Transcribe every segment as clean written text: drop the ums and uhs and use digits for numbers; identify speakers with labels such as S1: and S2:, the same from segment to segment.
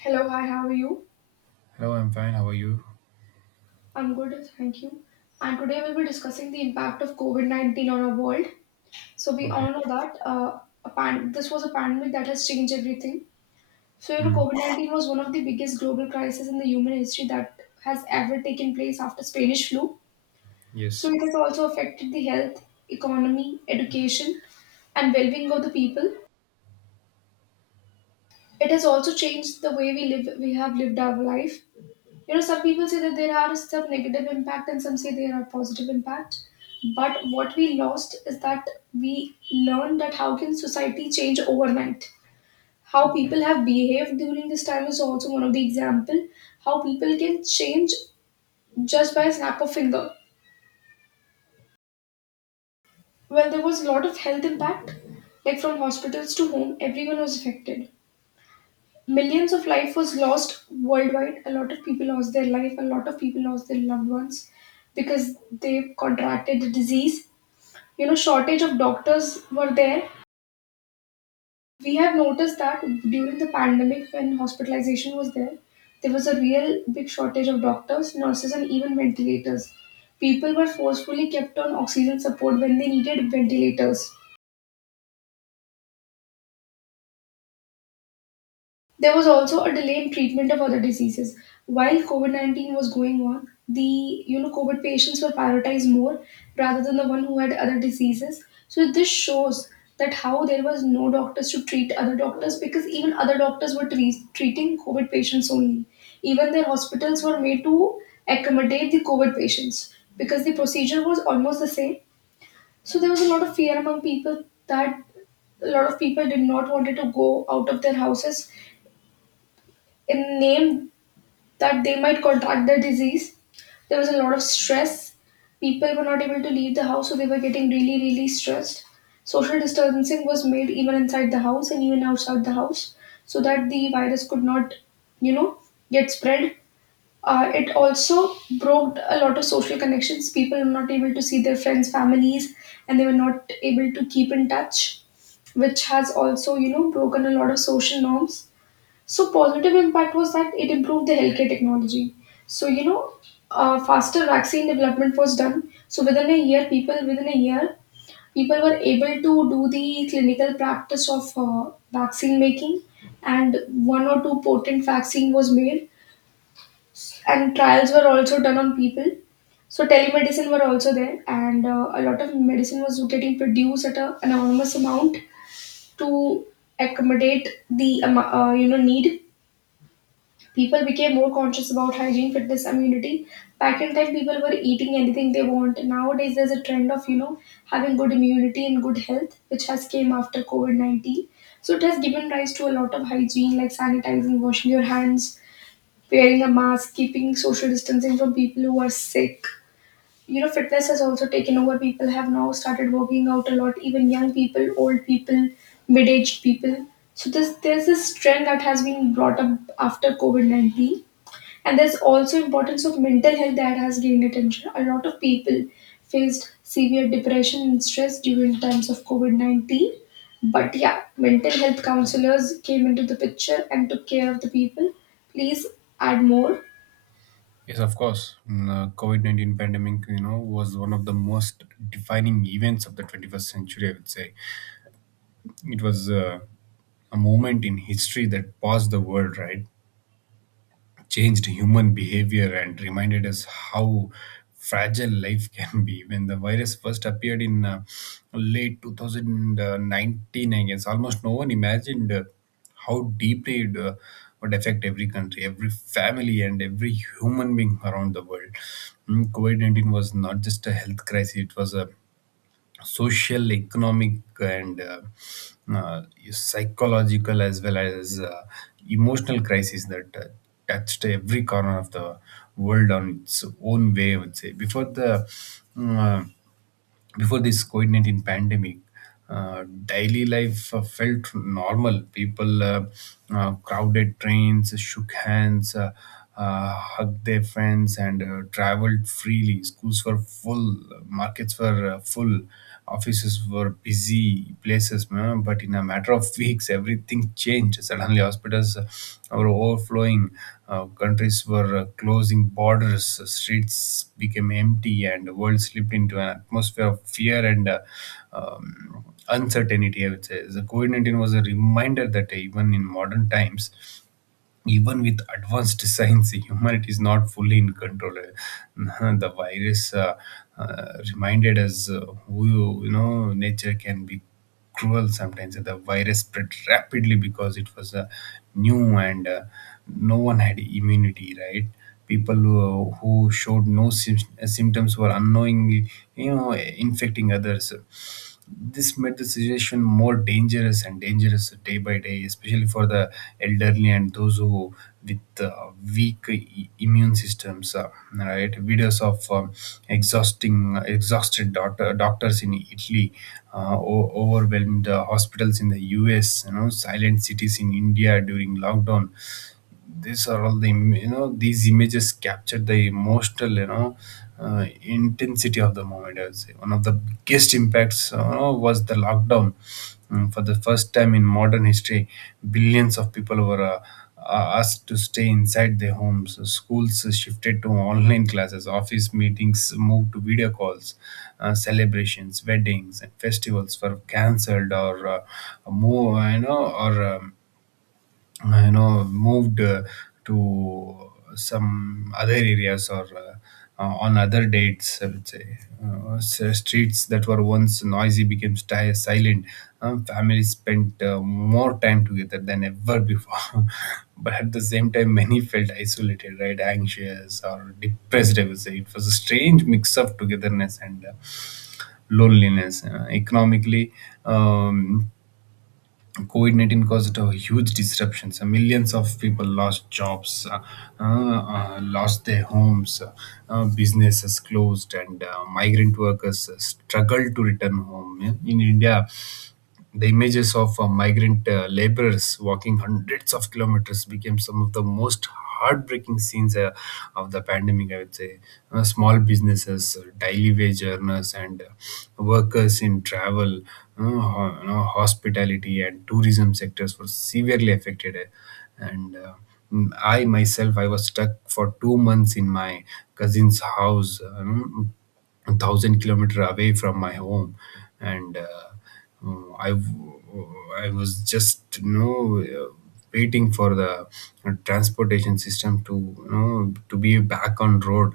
S1: Hello, hi, how are you?
S2: Hello, I'm fine. How are you?
S1: I'm good, thank you. And today we'll be discussing the impact of COVID 19 on our world. So, we
S2: Okay.
S1: all know that this was a pandemic that has changed everything. So,
S2: Mm,
S1: COVID 19 was one of the biggest global crises in the human history that has ever taken place after Spanish flu. So,
S2: yes.
S1: it has also affected the health, economy, education, and well-being of the people. It has also changed the way we live. We have lived our life. Some people say that there are some negative impact and some say there are positive impact, but what we lost is that we learned that how can society change overnight, how people have behaved during this time is also one of the example, how people can change just by a snap of finger. Well, there was a lot of health impact, like from hospitals to home everyone was affected. Millions of life was lost worldwide. A lot of people lost their life. A lot of people lost their loved ones because they contracted the disease. You know, shortage of doctors were there. We have noticed that during the pandemic, when hospitalization was there, there was a real big shortage of doctors, nurses, and even ventilators. People were forcefully kept on oxygen support when they needed ventilators. There was also a delay in treatment of other diseases. While COVID 19 was going on, the COVID patients were prioritized more rather than the one who had other diseases. So this shows that how there was no doctors to treat other doctors, because even other doctors were treating COVID patients only. Even their hospitals were made to accommodate the COVID patients because the procedure was almost the same. So there was a lot of fear among people, that a lot of people did not wanted to go out of their houses in name that they might contract the disease. There was a lot of stress. People were not able to leave the house, so they were getting really, really stressed. Social distancing was made even inside the house and even outside the house so that the virus could not, you know, get spread. It also broke a lot of social connections. People were not able to see their friends, families, and they were not able to keep in touch, which has also, broken a lot of social norms. So positive impact was that it improved the healthcare technology. So faster vaccine development was done. So within a year, people were able to do the clinical practice of vaccine making, and one or two potent vaccine was made, and trials were also done on people. So telemedicine were also there, and a lot of medicine was getting produced at an enormous amount to accommodate the need. People became more conscious about hygiene, fitness, immunity. Back in time, people were eating anything they want. Nowadays, there's a trend of having good immunity and good health, which has came after COVID 19. So it has given rise to a lot of hygiene, like sanitizing, washing your hands, wearing a mask, keeping social distancing from people who are sick. You know, fitness has also taken over. People have now started working out a lot, even young people, old people, mid aged people. So there's this trend that has been brought up after COVID 19, and there's also importance of mental health that has gained attention. A lot of people faced severe depression and stress during times of COVID-19. But yeah, mental health counselors came into the picture and took care of the people. Please add more.
S2: Yes, of course. COVID-19 pandemic, you know, was one of the most defining events of the 21st century, I would say. It was a moment in history that paused the world, right? Changed human behavior and reminded us how fragile life can be. When the virus first appeared in late 2019, I guess almost no one imagined how deeply it would affect every country, every family, and every human being around the world. Mm, COVID 19 was not just a health crisis, it was a social, economic, and uh, psychological as well as emotional crisis that touched every corner of the world on its own way. I would say mm, Uh, before this COVID 19 pandemic, daily life felt normal. People crowded trains, shook hands, hugged their friends, and traveled freely. Schools were full, markets were full, offices were busy places. But in a matter of weeks, everything changed. Suddenly, hospitals were overflowing, countries were closing borders, streets became empty, and the world slipped into an atmosphere of fear and uncertainty, I would say. The COVID 19 was a reminder that even in modern times, even with advanced science, humanity is not fully in control. The virus reminded us who, you know, nature can be cruel sometimes. The virus spread rapidly because it was new and no one had immunity, right? People who showed no symptoms were unknowingly, you know, infecting others. This made the situation more dangerous and dangerous day by day, especially for the elderly and those who with weak immune systems, right. Videos of exhausting exhausted doctors in Italy, overwhelmed hospitals in the US, you know, silent cities in India during lockdown, these are all the you know, these images capture the emotional, you know, intensity of the moment, I would say. One of the biggest impacts, you know, was the lockdown. Mm, for the first time in modern history, billions of people were asked to stay inside their homes. Schools shifted to online classes, office meetings moved to video calls, celebrations, weddings, and festivals were cancelled or more you know or you know moved to some other areas or on other dates, I would say. Streets that were once noisy became silent. Families spent more time together than ever before. But at the same time, many felt isolated, right, anxious or depressed. I would say it was a strange mix of togetherness and loneliness. Economically, um, COVID 19 caused huge disruptions. Millions of people lost jobs, lost their homes, businesses closed, and migrant workers struggled to return home. Yeah. In India, the images of migrant laborers walking hundreds of kilometers became some of the most heartbreaking scenes of the pandemic, I would say. Small businesses, daily wage earners, and workers in travel, you know, hospitality, and tourism sectors were severely affected. And uh, I myself, I was stuck for 2 months in my cousin's house. 1,000 kilometer away from my home, and I was just, you know, waiting for the transportation system to, you know, to be back on road.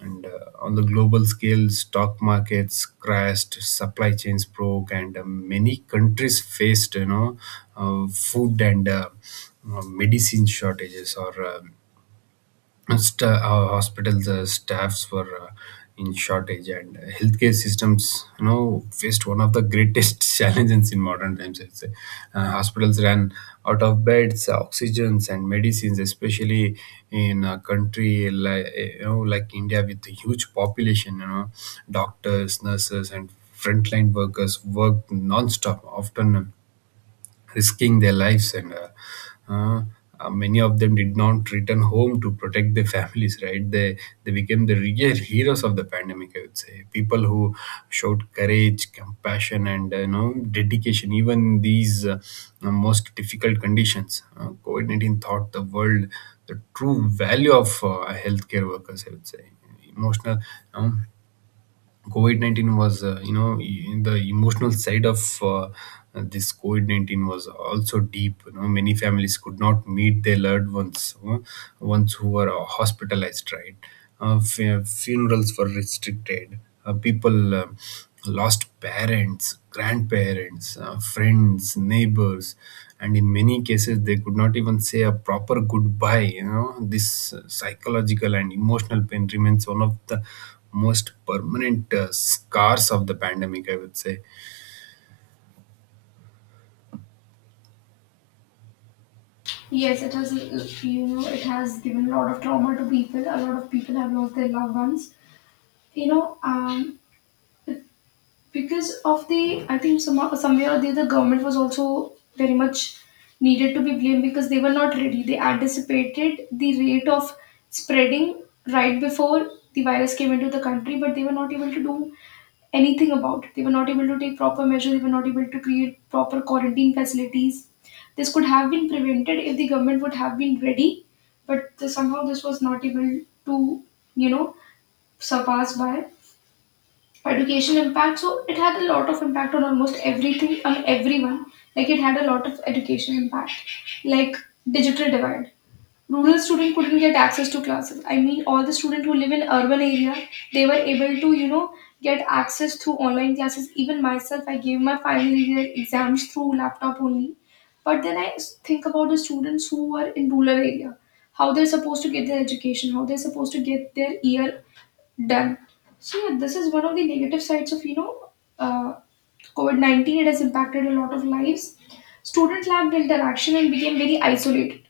S2: And on the global scale, stock markets crashed, supply chains broke, and many countries faced, you know, food and medicine shortages. Or um st- our hospitals uh, hospital the staffs were in shortage, and healthcare systems, you know, faced one of the greatest challenges in modern times, I'd say. Hospitals ran out of beds, oxygens, and medicines, especially in a country like, you know, like India, with a huge population, you know. Doctors, nurses, and frontline workers worked non-stop, often risking their lives, and uh, many of them did not return home to protect their families, right. They became the real heroes of the pandemic, I would say. People who showed courage, compassion, and, you know, dedication even in these most difficult conditions. COVID-19 taught the world the true value of healthcare workers, I would say. emotional you know, COVID 19 was, you know, the emotional side of this COVID 19 was also deep. You know, many families could not meet their loved ones, you ones who were hospitalized, right? Funerals were restricted. People lost parents, grandparents, friends, neighbors, and in many cases, they could not even say a proper goodbye. You know, this psychological and emotional pain remains one of the most permanent scars of the pandemic, I would say.
S1: Yes, it has, it has given a lot of trauma to people. A lot of people have lost their loved ones. You know, um, because of the, I think, somewhere or the other, government was also very much needed to be blamed, because they were not ready. They anticipated the rate of spreading right before the virus came into the country, but they were not able to do anything about it. They were not able to take proper measures. They were not able to create proper quarantine facilities. This could have been prevented if the government would have been ready, but somehow this was not able to, you know surpass by. Education impact, so it had a lot of impact on almost everything, on everyone. Like it had a lot of education impact, like digital divide. Rural student couldn't get access to classes. I mean, all the students who live in urban area, they were able to, get access through online classes. Even myself, I gave my final year exams through laptop only. But then I think about the students who are in rural area, how they're supposed to get their education, how they're supposed to get their ear done. So yeah, this is one of the negative sides of uh, COVID 19. It has impacted a lot of lives. Students lacked interaction and became very isolated.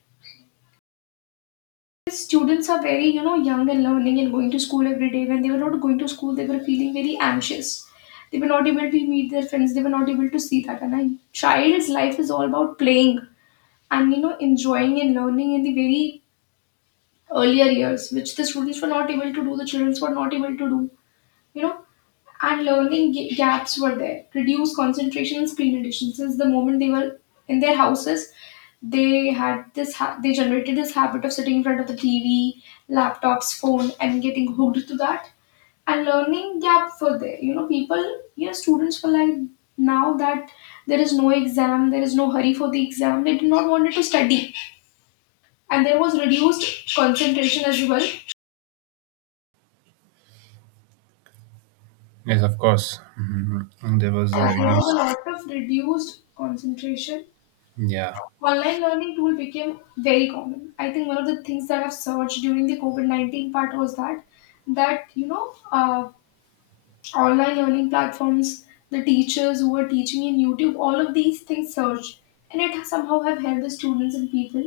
S1: Students are very, young and learning and going to school every day. When they were not going to school, they were feeling very anxious. They were not able to meet their friends. They were not able to see that. And a child's life is all about playing and, enjoying and learning in the very earlier years, which the students were not able to do. The children were not able to do, you know and learning gaps were there, reduced concentration on screen addiction. Since the moment they were in their houses, they had they generated this habit of sitting in front of the TV, laptops, phone and getting hooked to that. And learning gap for there, people, students were like, now that there is no exam, there is no hurry for the exam, they did not wanted to study. And there was reduced concentration as well.
S2: Yes, of course. Mhm. And there was a
S1: There was a
S2: reduced.
S1: lot of reduced concentration.
S2: Yeah.
S1: Online learning tool became very common. I think one of the things that have surged during the COVID 19 part was that that you know uh, online learning platforms, the teachers who are teaching in YouTube, all of these things surged, and it has somehow have helped the students and people.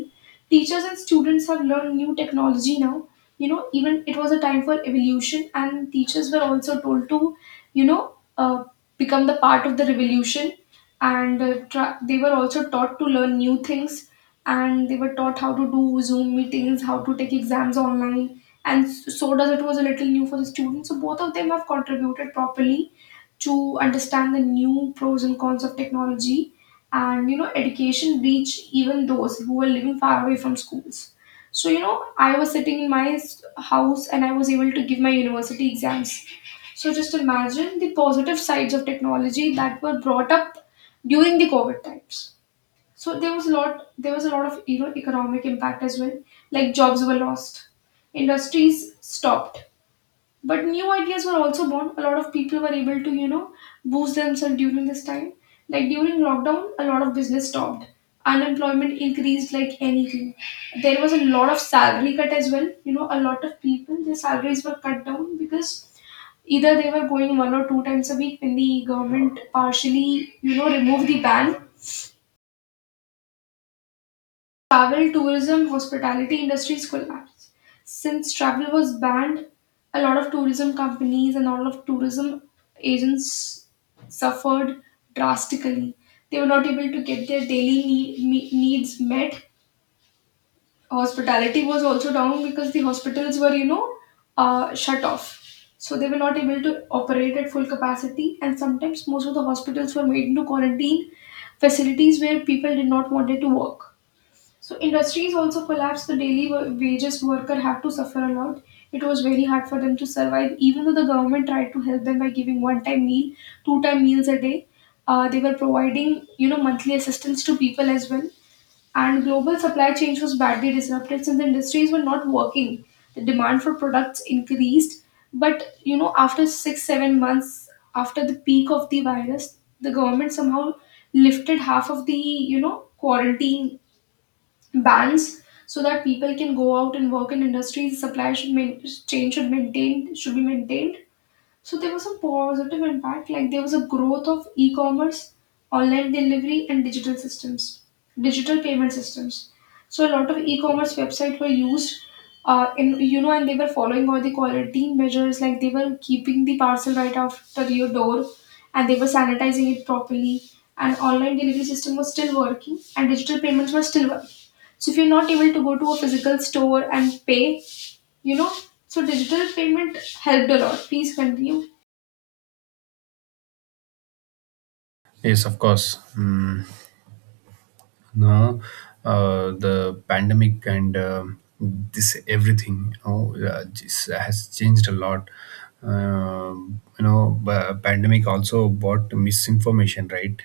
S1: Teachers and students have learned new technology now. You know, even it was a time for evolution, and teachers were also told to, you know, uh, become the part of the revolution, and they were also taught to learn new things, and they were taught how to do Zoom meetings, how to take exams online, and so does it was a little new for the students. So both of them have contributed properly to understand the new pros and cons of technology, and, education reach even those who are living far away from schools. So, you know, I was sitting in my house, and I was able to give my university exams. So just imagine the positive sides of technology that were brought up during the COVID times. So there was a lot of, economic impact as well. Like jobs were lost, industries stopped, but new ideas were also born. A lot of people were able to, boost themselves during this time. Like during lockdown, a lot of business stopped. Unemployment increased like anything. There was a lot of salary cut as well. You know, a lot of people, their salaries were cut down because either they were going one or two times a week when the government partially, removed the ban. Travel, tourism, hospitality industries collapsed. Since travel was banned, a lot of tourism companies and all of tourism agents suffered drastically. They were not able to get their needs met. Hospitality was also down because the hospitals were, shut off. So they were not able to operate at full capacity, and sometimes most of the hospitals were made into quarantine facilities where people did not wanted to work. So industries also collapsed. The daily wages worker had to suffer a lot. It was very hard for them to survive, even though the government tried to help them by giving one-time meal, two-time meals a day. They were providing, monthly assistance to people as well. And global supply chains was badly disrupted since the industries were not working. The demand for products increased, but, you know, after six, 7 months after the peak of the virus, the government somehow lifted half of the, quarantine bans, so that people can go out and work in industries. Chain should maintain should be maintained, so there was a positive impact, like there was a growth of e-commerce, online delivery, and digital systems, digital payment systems. So a lot of e-commerce websites were used, and they were following all the quarantine measures, like they were keeping the parcel right after your door, and they were sanitizing it properly. And online delivery system was still working, and digital payments were still working. So if you're not able to go to a physical store and pay, you know, so digital payment helped a lot. Please continue.
S2: Yes, of course. Mm. No, the pandemic and, this everything, you know, this has changed a lot. You know, pandemic also brought misinformation, right?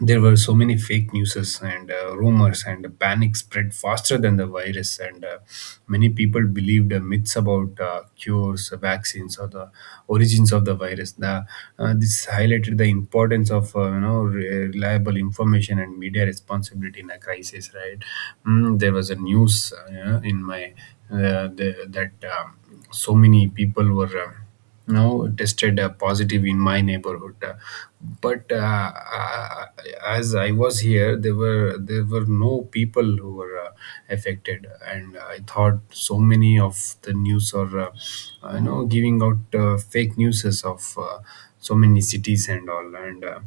S2: There were so many fake newses and rumors, and the panic spread faster than the virus. And many people believed myths about cures, vaccines, or the origins of the virus. This highlighted the importance of, you know, reliable information and media responsibility in a crisis, right. Mm, there was a news, you know, in my the, that um, so many people were, now, tested positive in my neighborhood. But uh, as I was here, there were no people who were affected, and I thought so many of the news are, you know, giving out fake newses of so many cities and all. And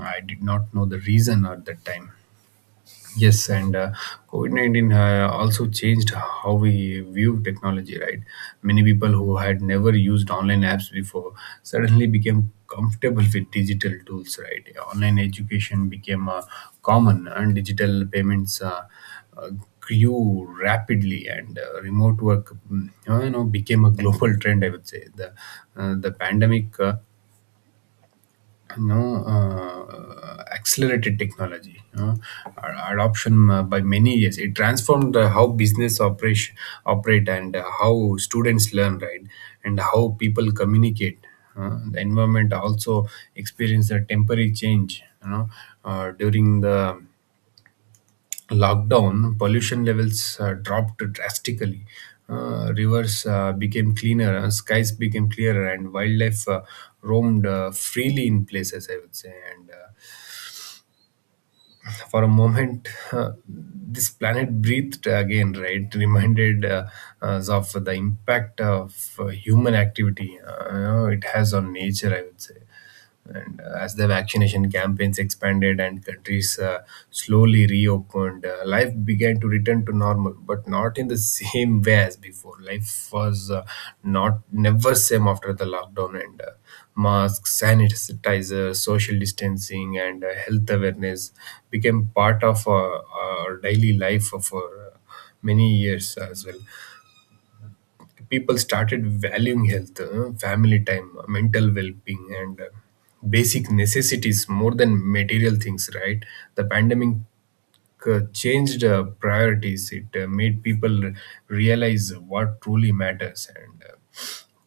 S2: I did not know the reason at that time. Yes, and COVID 19 also changed how we view technology, right? Many people who had never used online apps before suddenly became comfortable with digital tools, right? Online education became common, and digital payments uh, grew rapidly, and remote work, mm, you know, became a global trend, I would say. The pandemic know accelerated technology, you know, adoption by many years. It transformed how business operation operate, and how students learn, right, and how people communicate. The environment also experienced a temporary change, you know. During the lockdown, pollution levels dropped drastically. Rivers became cleaner, skies became clearer, and wildlife roamed freely in places, I would say. And for a moment, this planet breathed again, right? Reminded us of the impact of human activity, you know, it has on nature, I would say. And as the vaccination campaigns expanded and countries slowly reopened, life began to return to normal, but not in the same way as before. Life was not never same after the lockdown, and masks, sanitizer, social distancing, and health awareness became part of our daily life for uh, many years as well. People started valuing health, family time, mental well-being, and basic necessities more than material things, right. The pandemic changed priorities. It made people realize what truly matters. And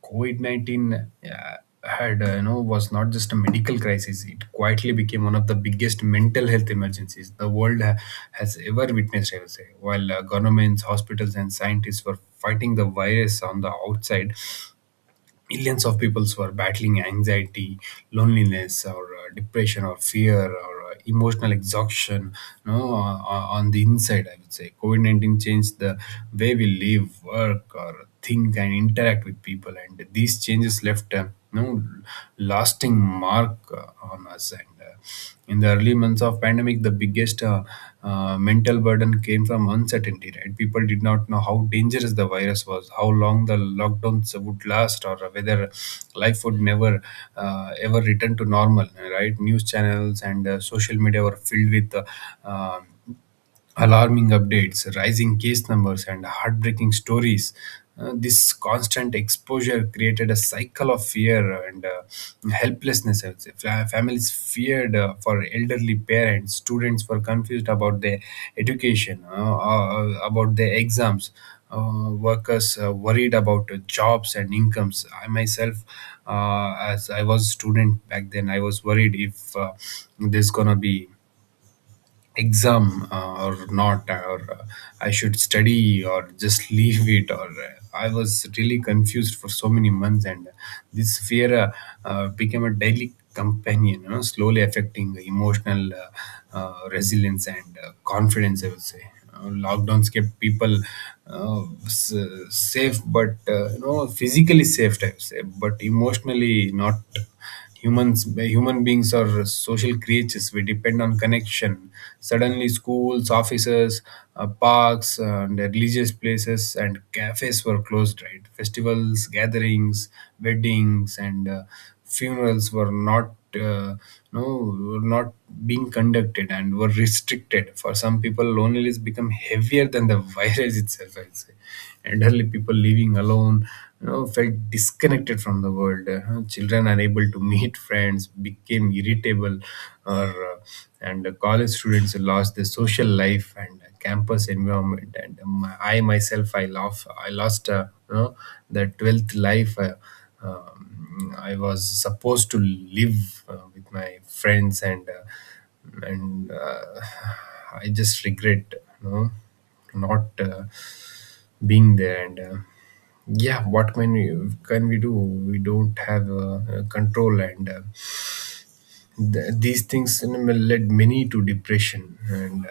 S2: COVID 19 had, you know, was not just a medical crisis. It quietly became one of the biggest mental health emergencies the world has ever witnessed, I would say. While governments, hospitals, and scientists were fighting the virus on the outside, millions of peoples were battling anxiety, loneliness, or depression, or fear, or emotional exhaustion. No, On the inside, I would say COVID-19 changed the way we live, work, or think, and interact with people, and these changes left a you lasting mark on us. And in the early months of pandemic, the biggest mental burden came from uncertainty, right. People did not know how dangerous the virus was, how long the lockdowns would last, or whether life would never ever return to normal, right. News channels and social media were filled with um alarming updates, rising case numbers, and heartbreaking stories. This constant exposure created a cycle of fear and helplessness, I would say. Families feared for elderly parents, students were confused about their education, about their exams. Workers worried about jobs and incomes. I myself, as I was a student back then, I was worried if there's gonna be exam, or not, or I should study or just leave it, or I was really confused for so many months. And this fear became a daily companion, slowly affecting emotional resilience and confidence, I would say. Lockdowns kept people uh, s- safe, but physically safe, I would say, but emotionally not. Humans, human beings are social creatures. We depend on connection. Suddenly, schools, offices, parks, and religious places, and cafes were closed. Right. Festivals, gatherings, weddings, and funerals uh, no were not being conducted, and were restricted for some people. Loneliness become heavier than the virus itself, I'd say. Elderly people living alone, felt disconnected from the world. Children unable to meet friends became irritable, or and the college students lost their social life and campus environment. And my, I myself I love I lost, the 12th life. Um, I was supposed to live with my friends, and I just regret, you know not being there. And yeah, what can we do? We don't have control. And these things, may led many to depression. And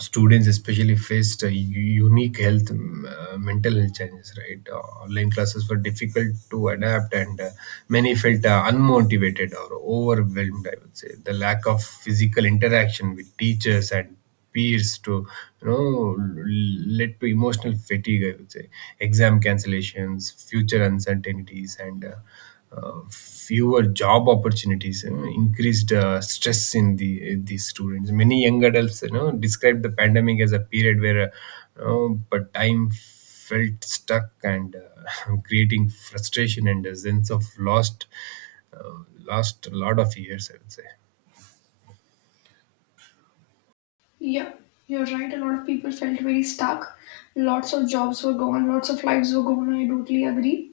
S2: students especially faced unique health mental health challenges, right. Online classes were difficult to adapt, and many felt unmotivated or overwhelmed, I would say. The lack of physical interaction with teachers and peers to you know l- led to emotional fatigue, I would say. Exam cancellations, future uncertainties, and fewer job opportunities, increased stress in these students. Many young adults, describe the pandemic as a period where, you know, but time felt stuck, and creating frustration and a sense of uh, lost a lot of years, I would say.
S1: Yeah, you're right. A lot of people felt very stuck. Lots of jobs were gone, lots of lives were gone. I totally agree.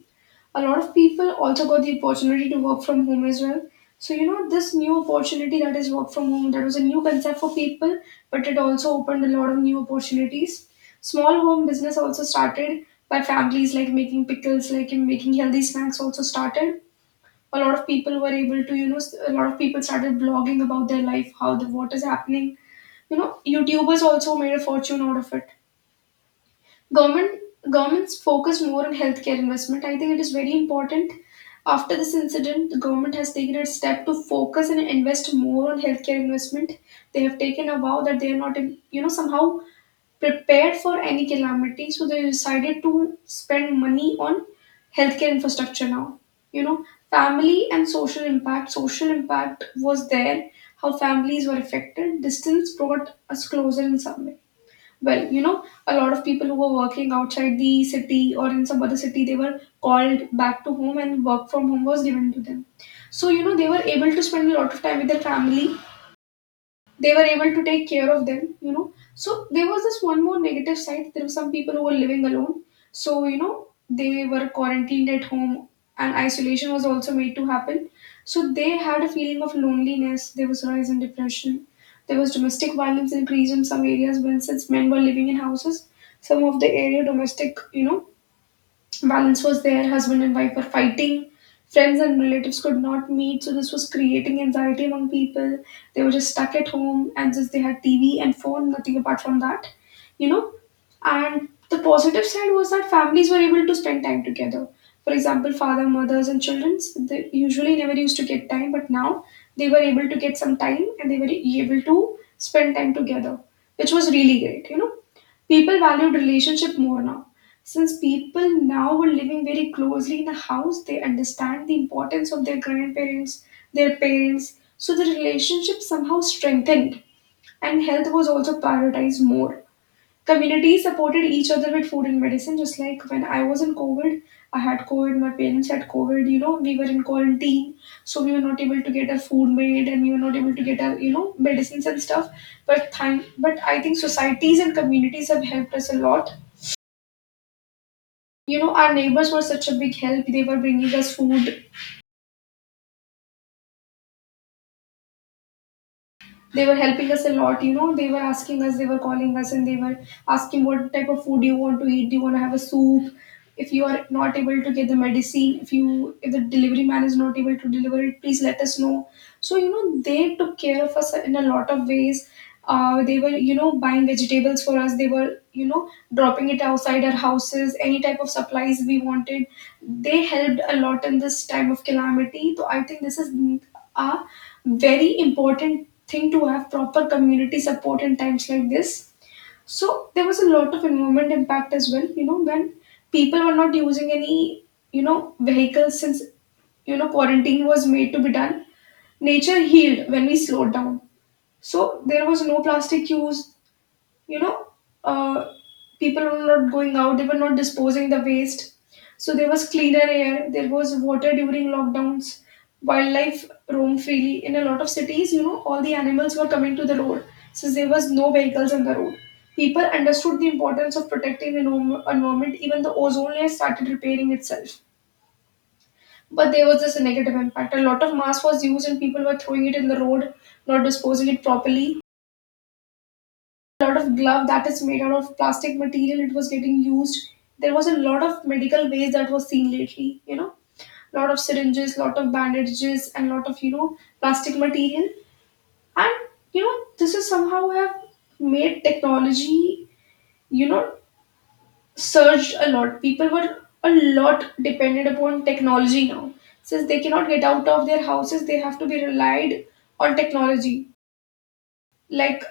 S1: A lot of people also got the opportunity to work from home as well. So, you know, this new opportunity, that is work from home, that was a new concept for people, but it also opened a lot of new opportunities. Small home business also started by families, like making pickles, like in making healthy snacks also started. A lot of people were able to, you know, a lot of people started blogging about their life, how the what is happening. You know, youtubers also made a fortune out of it. government Governments focus more on healthcare investment. I think it is very important. After this incident, the government has taken a step to focus and invest more on healthcare investment. They have taken a vow that they are not, you know, somehow prepared for any calamity, so they decided to spend money on healthcare infrastructure now, you know. Family and social impact, social impact was there. How families were affected, distance brought us closer in some way. Well, you know, a lot of people who were working outside the city or in some other city, they were called back to home and work from home was given to them. So, you know, they were able to spend a lot of time with their family. They were able to take care of them, you know. So there was this one more negative side. There were some people who were living alone, so, you know, they were quarantined at home and isolation was also made to happen, so they had a feeling of loneliness. There was rise in depression. There was domestic violence increase in some areas when, since men were living in houses, some of the area domestic, you know, violence was there, husband and wife were fighting, friends and relatives could not meet, so this was creating anxiety among people. They were just stuck at home and just they had TV and phone, nothing apart from that, you know. And the positive side was that families were able to spend time together. For example, father, mothers, and children, they usually never used to get time, but now they were able to get some time and they were able to spend time together, which was really great, you know. People valued relationship more now. Since people now were living very closely in a house, they understand the importance of their grandparents, their parents, so the relationship somehow strengthened and health was also prioritized more. Communities supported each other with food and medicine, just like when I was in COVID, I had COVID, my parents had COVID, you know, we were in quarantine, so we were not able to get our food made and we were not able to get our, you know, medicines and stuff. But thank, but I think societies and communities have helped us a lot. You know, our neighbors were such a big help. They were bringing us food, they were helping us a lot, you know, they were asking us, they were calling us and they were asking, what type of food do you want to eat, do you want to have a soup, if you are not able to get the medicine, if you, if the delivery man is not able to deliver it, please let us know. So, you know, they took care of us in a lot of ways. They were, you know, buying vegetables for us, they were, you know, dropping it outside our houses, any type of supplies we wanted, they helped a lot in this time of calamity. So I think this is a very important thing, to have proper community support in times like this. So there was a lot of environment impact as well. You know, when people were not using any, you know, vehicles, since, you know, quarantine was made to be done, nature healed when we slowed down. So there was no plastic use, you know, uh, people were not going out, they were not disposing the waste, so there was cleaner air, there was water. During lockdowns wildlife roam freely in a lot of cities, you know, all the animals were coming to the road since there was no vehicles on the road. People understood the importance of protecting the environment. Even the ozone layer started repairing itself. But there was this negative impact, a lot of mass was used and people were throwing it in the road, not disposing it properly. Lot of glove that is made out of plastic material, it was getting used. There was a lot of medical waste that was seen lately, you know, lot of syringes, lot of bandages, and lot of, you know, plastic material. And you know, this is somehow have made technology, you know, surged a lot. People were a lot dependent upon technology now, since they cannot get out of their houses, they have to be relied on technology. Like,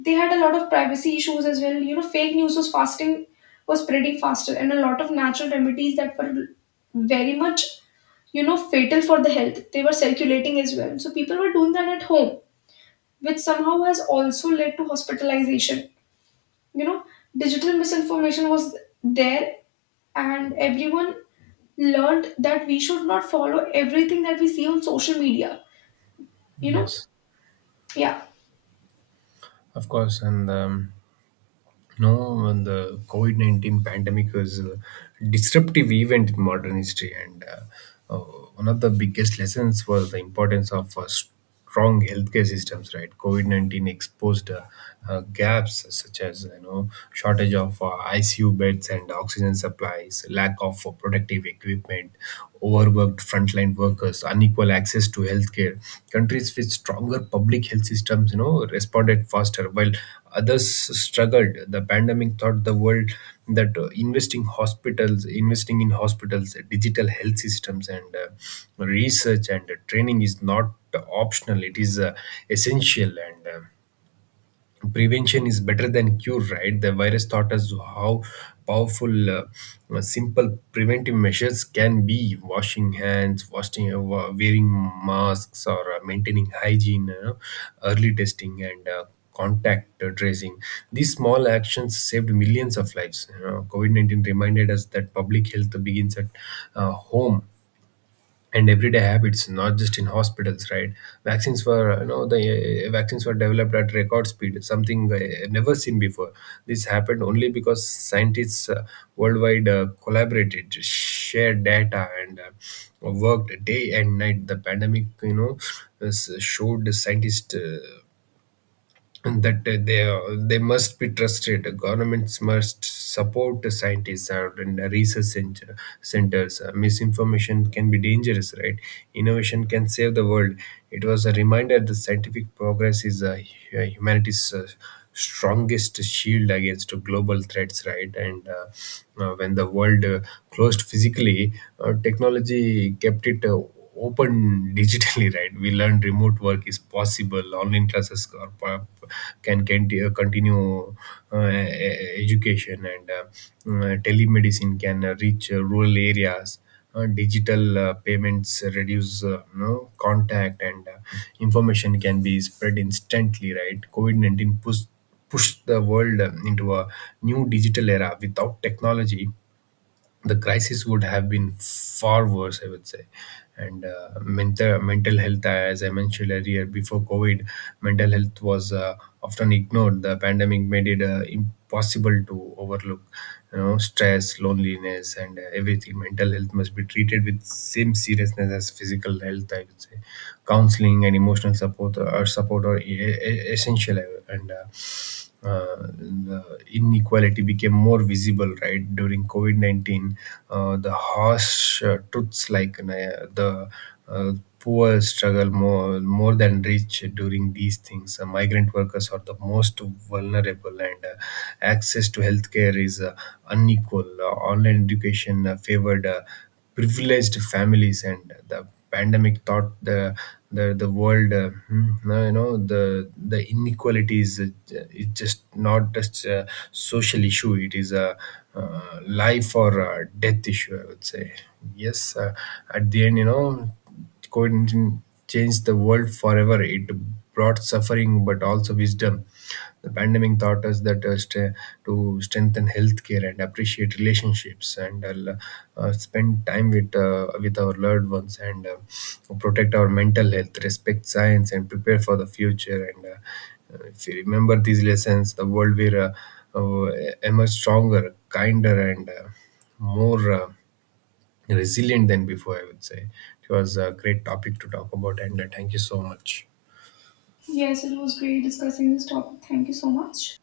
S1: they had a lot of privacy issues as well, you know, fake news was spreading faster, and a lot of natural remedies that were very much, you know, fatal for the health, they were circulating as well, so people were doing that at home, which somehow has also led to hospitalization, you know. Digital misinformation was there, and everyone learned that we should not follow everything that we see on social media, you know.
S2: Yes,
S1: Yeah.
S2: of course. And no, and the COVID 19 pandemic was a disruptive event in modern history. And one of the biggest lessons was the importance of strong healthcare systems, right. COVID 19 exposed gaps, such as, shortage of ICU beds and oxygen supplies, lack of protective equipment, overworked frontline workers, unequal access to healthcare. Countries with stronger public health systems, responded faster, while others struggled. The pandemic taught the world that investing hospitals, investing in hospitals, digital health systems, and research and training is not optional. It is essential. And prevention is better than cure, right. The virus taught us how powerful simple preventive measures can be: washing hands, washing, wearing masks, or maintaining hygiene, early testing, and contact tracing. These small actions saved millions of lives. COVID-19 reminded us that public health begins at home and everyday habits, not just in hospitals, right. Vaccines were you know the uh, vaccines were developed at record speed, something never seen before. This happened only because scientists worldwide collaborated, shared data, and worked day and night. The pandemic, showed the scientists, and that they must be trusted. Governments must support the scientists and the research centers. Misinformation can be dangerous, right? Innovation can save the world. It was a reminder that scientific progress is humanity's strongest shield against global threats, right. And when the world closed physically, technology kept it open digitally, right. We learn remote work is possible, online classes are, po- can t- continue uh, e- education, and telemedicine can reach rural areas. Digital payments reduce contact, and information can be spread instantly, right. COVID-19 pushed the world into a new digital era. Without technology, the crisis would have been far worse, I would say. And mental health, as I mentioned earlier, before COVID, mental health was often ignored. The pandemic made it impossible to overlook, stress, loneliness, and everything. Mental health must be treated with same seriousness as physical health, I would say. Counseling and emotional support are essential. And the inequality became more visible, right. During COVID-19, the harsh truths, like the uh, poor struggle more than rich during these things. Migrant workers are the most vulnerable, and access to healthcare is unequal. Online education favored privileged families. And the pandemic taught the world, hmm, no, you know the inequalities. It's just not just a social issue, it is a life or a death issue, I would say. Yes, at the end, COVID 19 changed the world forever. It brought suffering but also wisdom. The pandemic taught us that to strengthen healthcare and appreciate relationships, and spend time with our loved ones, and protect our mental health, respect science, and prepare for the future. And if you remember these lessons, the world will emerge stronger, kinder, and more resilient than before, I would say. It was a great topic to talk about, and thank you so much.
S1: Yes, it was great discussing this topic, thank you so much.